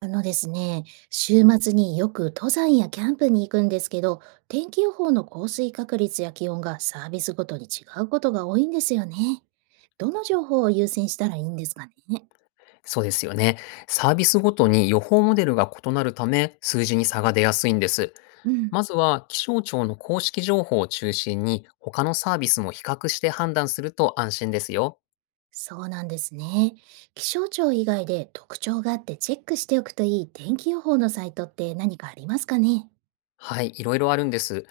あのですね、週末によく登山やキャンプに行くんですけど、天気予報の降水確率や気温がサービスごとに違うことが多いんですよね。どの情報を優先したらいいんですかね。そうですよね。サービスごとに予報モデルが異なるため、数字に差が出やすいんです。うん、まずは気象庁の公式情報を中心に、他のサービスも比較して判断すると安心ですよ。そうなんですね。気象庁以外で特徴があってチェックしておくといい天気予報のサイトって何かありますかね。はい、いろいろあるんです。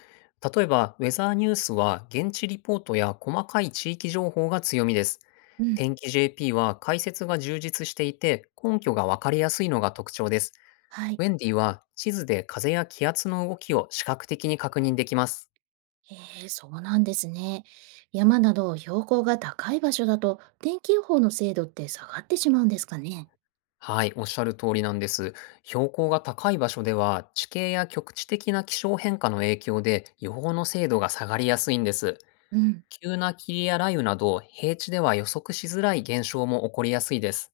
例えば、ウェザーニュースは現地リポートや細かい地域情報が強みです。うん、天気 JP は解説が充実していて、根拠がわかりやすいのが特徴です。はい。ウェンディは地図で風や気圧の動きを視覚的に確認できます。えそうなんですね。山など標高が高い場所だと天気予報の精度って下がってしまうんですかね。はい、おっしゃる通りなんです。標高が高い場所では、地形や局地的な気象変化の影響で予報の精度が下がりやすいんです。うん。急な霧や雷雨など、平地では予測しづらい現象も起こりやすいです。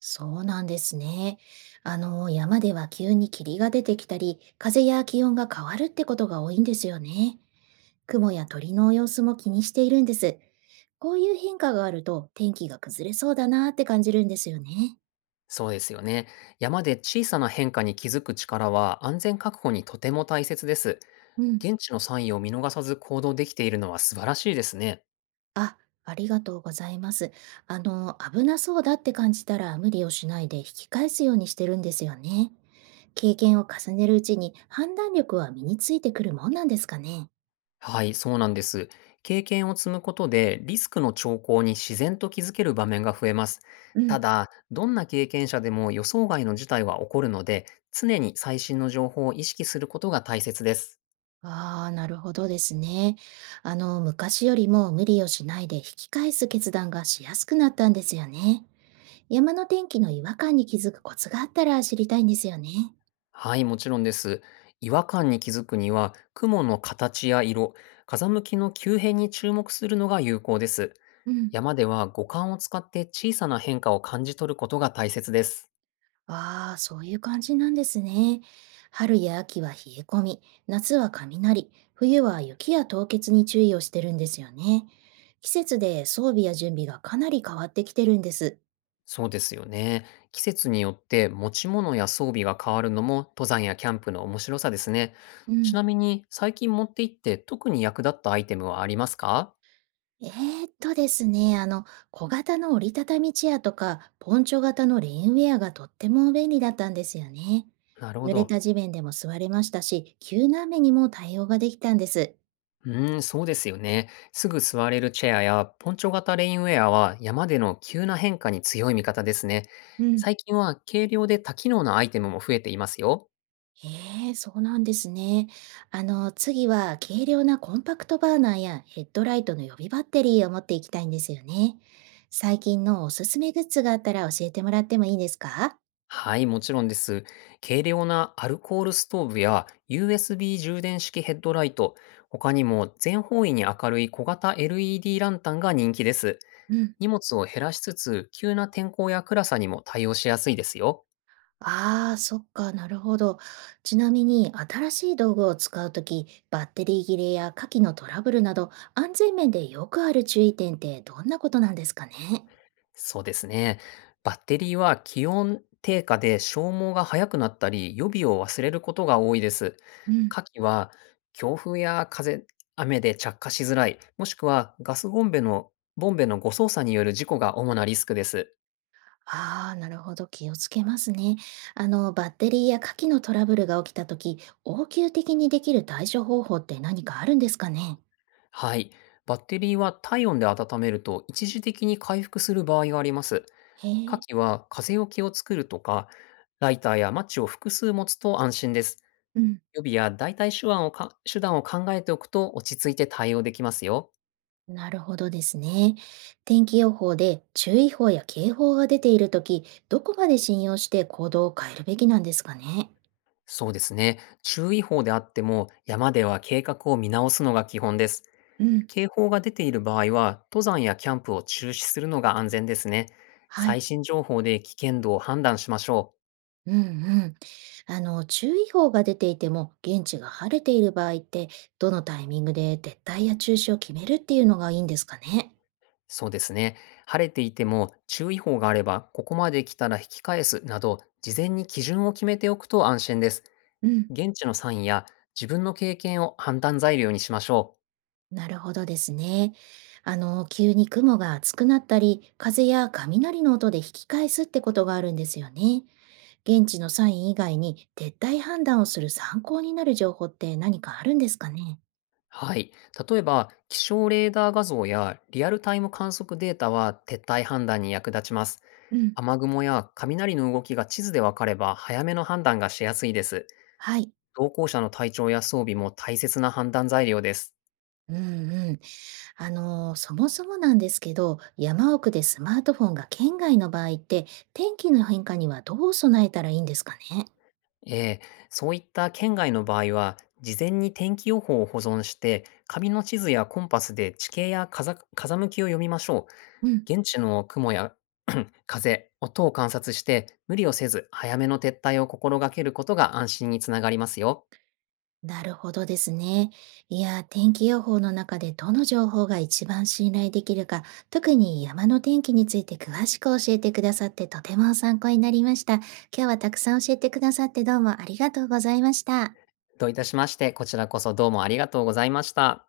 そうなんですね。あの、山では急に霧が出てきたり、風や気温が変わるってことが多いんですよね。雲や鳥の様子も気にしているんです。こういう変化があると天気が崩れそうだなって感じるんですよね。そうですよね。山で小さな変化に気づく力は安全確保にとても大切です。うん。現地のサインを見逃さず行動できているのは素晴らしいですね。あ、ありがとうございます。あの、危なそうだって感じたら無理をしないで引き返すようにしてるんですよね。経験を重ねるうちに判断力は身についてくるもんなんですかね。はい、そうなんです。経験を積むことでリスクの兆候に自然と気づける場面が増えます。うたん。だ、どんな経験者でも予想外の事態は起こるので、常に最新の情報を意識することが大切です。ああ、なるほどですね。あの、昔よりも無理をしないで引き返す決断がしやすくなったんですよね。山の天気の違和感に気づくコツがあったら知りたいんですよね。はい、もちろんです。違和感に気づくには、雲の形や色、風向きの急変に注目するのが有効です。うん。山では五感を使って小さな変化を感じ取ることが大切です。ああ、そういう感じなんですね。春や秋は冷え込み、夏は雷、冬は雪や凍結に注意をしてるんですよね。季節で装備や準備がかなり変わってきてるんです。そうですよね。季節によって持ち物や装備が変わるのも登山やキャンプの面白さですね。うちなん。みに、最近持って行って特に役立ったアイテムはありますか？ですね、あの、小型の折りたたみチェアとか、ポンチョ型のレインウェアがとっても便利だったんですよね。なるほ濡れど。た地面でも座れましたし、急な雨にも対応ができたんです。うーん、そうですよね。すぐ座れるチェアやポンチョ型レインウェアは山での急な変化に強い味方ですね。うん。最近は軽量で多機能なアイテムも増えていますよ。ええ、そうなんですね。あの、次は軽量なコンパクトバーナーやヘッドライトの予備バッテリーを持っていきたいんですよね。最近のおすすめグッズがあったら教えてもらってもいいですか？はい、もちろんです。軽量なアルコールストーブや USB 充電式ヘッドライト、他にも全方位に明るい小型 LED ランタンが人気です。うん。荷物を減らしつつ、急な天候や暗さにも対応しやすいですよ。ああ、そっか、なるほど。ちなみに、新しい道具を使うとき、バッテリー切れや火器のトラブルなど、安全面でよくある注意点ってどんなことなんですかね？そうですね。バッテリーは気温低下で消耗が早くなったり、予備を忘れることが多いです。うん、火器は強風や風、雨で着火しづらい、もしくはガスボンベの誤操作による事故が主なリスクです。ああ、なるほど。気をつけますね。あの、バッテリーや火器のトラブルが起きたとき、応急的にできる対処方法って何かあるんですかね？はい。バッテリーは体温で温めると一時的に回復する場合があります。へ火え。器は風よけを作るとか、ライターやマッチを複数持つと安心です。うん、予備や代替手段を考えておくと落ち着いて対応できますよ。なるほどですね。天気予報で注意報や警報が出ているとき、どこまで信用して行動を変えるべきなんですかね。そうですね。注意報であっても、山では計画を見直すのが基本です。うん、警報が出ている場合は登山やキャンプを中止するのが安全ですね。は最い。新情報で危険度を判断しましょう。うんうん。あの、注意報が出ていても、現地が晴れている場合って、どのタイミングで撤退や中止を決めるっていうのがいいんですかね。そうですね。晴れていても注意報があれば、ここまで来たら引き返すなど、事前に基準を決めておくと安心です。現地のサインや自分の経験を判断材料にしましょう。なるほどですね。あの、急に雲が厚くなったり、風や雷の音で引き返すってことがあるんですよね。現地のサイン以外に撤退判断をする参考になる情報って何かあるんですかね？はい。例えば、気象レーダー画像やリアルタイム観測データは撤退判断に役立ちます。うん、雨雲や雷の動きが地図で分かれば早めの判断がしやすいです。はい。同行者の体調や装備も大切な判断材料です。うんうん。あの、そもそもなんですけど、山奥でスマートフォンが県外の場合って、天気の変化にはどう備えたらいいんですかね？ええ、そういった県外の場合は、事前に天気予報を保存して、紙の地図やコンパスで地形や風風向きを読みましょうん。う。現地の雲や 風、音を観察して、無理をせず早めの撤退を心がけることが安心につながりますよ。なるほどですね。いや、天気予報の中でどの情報が一番信頼できるか、特に山の天気について詳しく教えてくださってとても参考になりました。今日はたくさん教えてくださってどうもありがとうございました。どういたしまして、こちらこそどうもありがとうございました。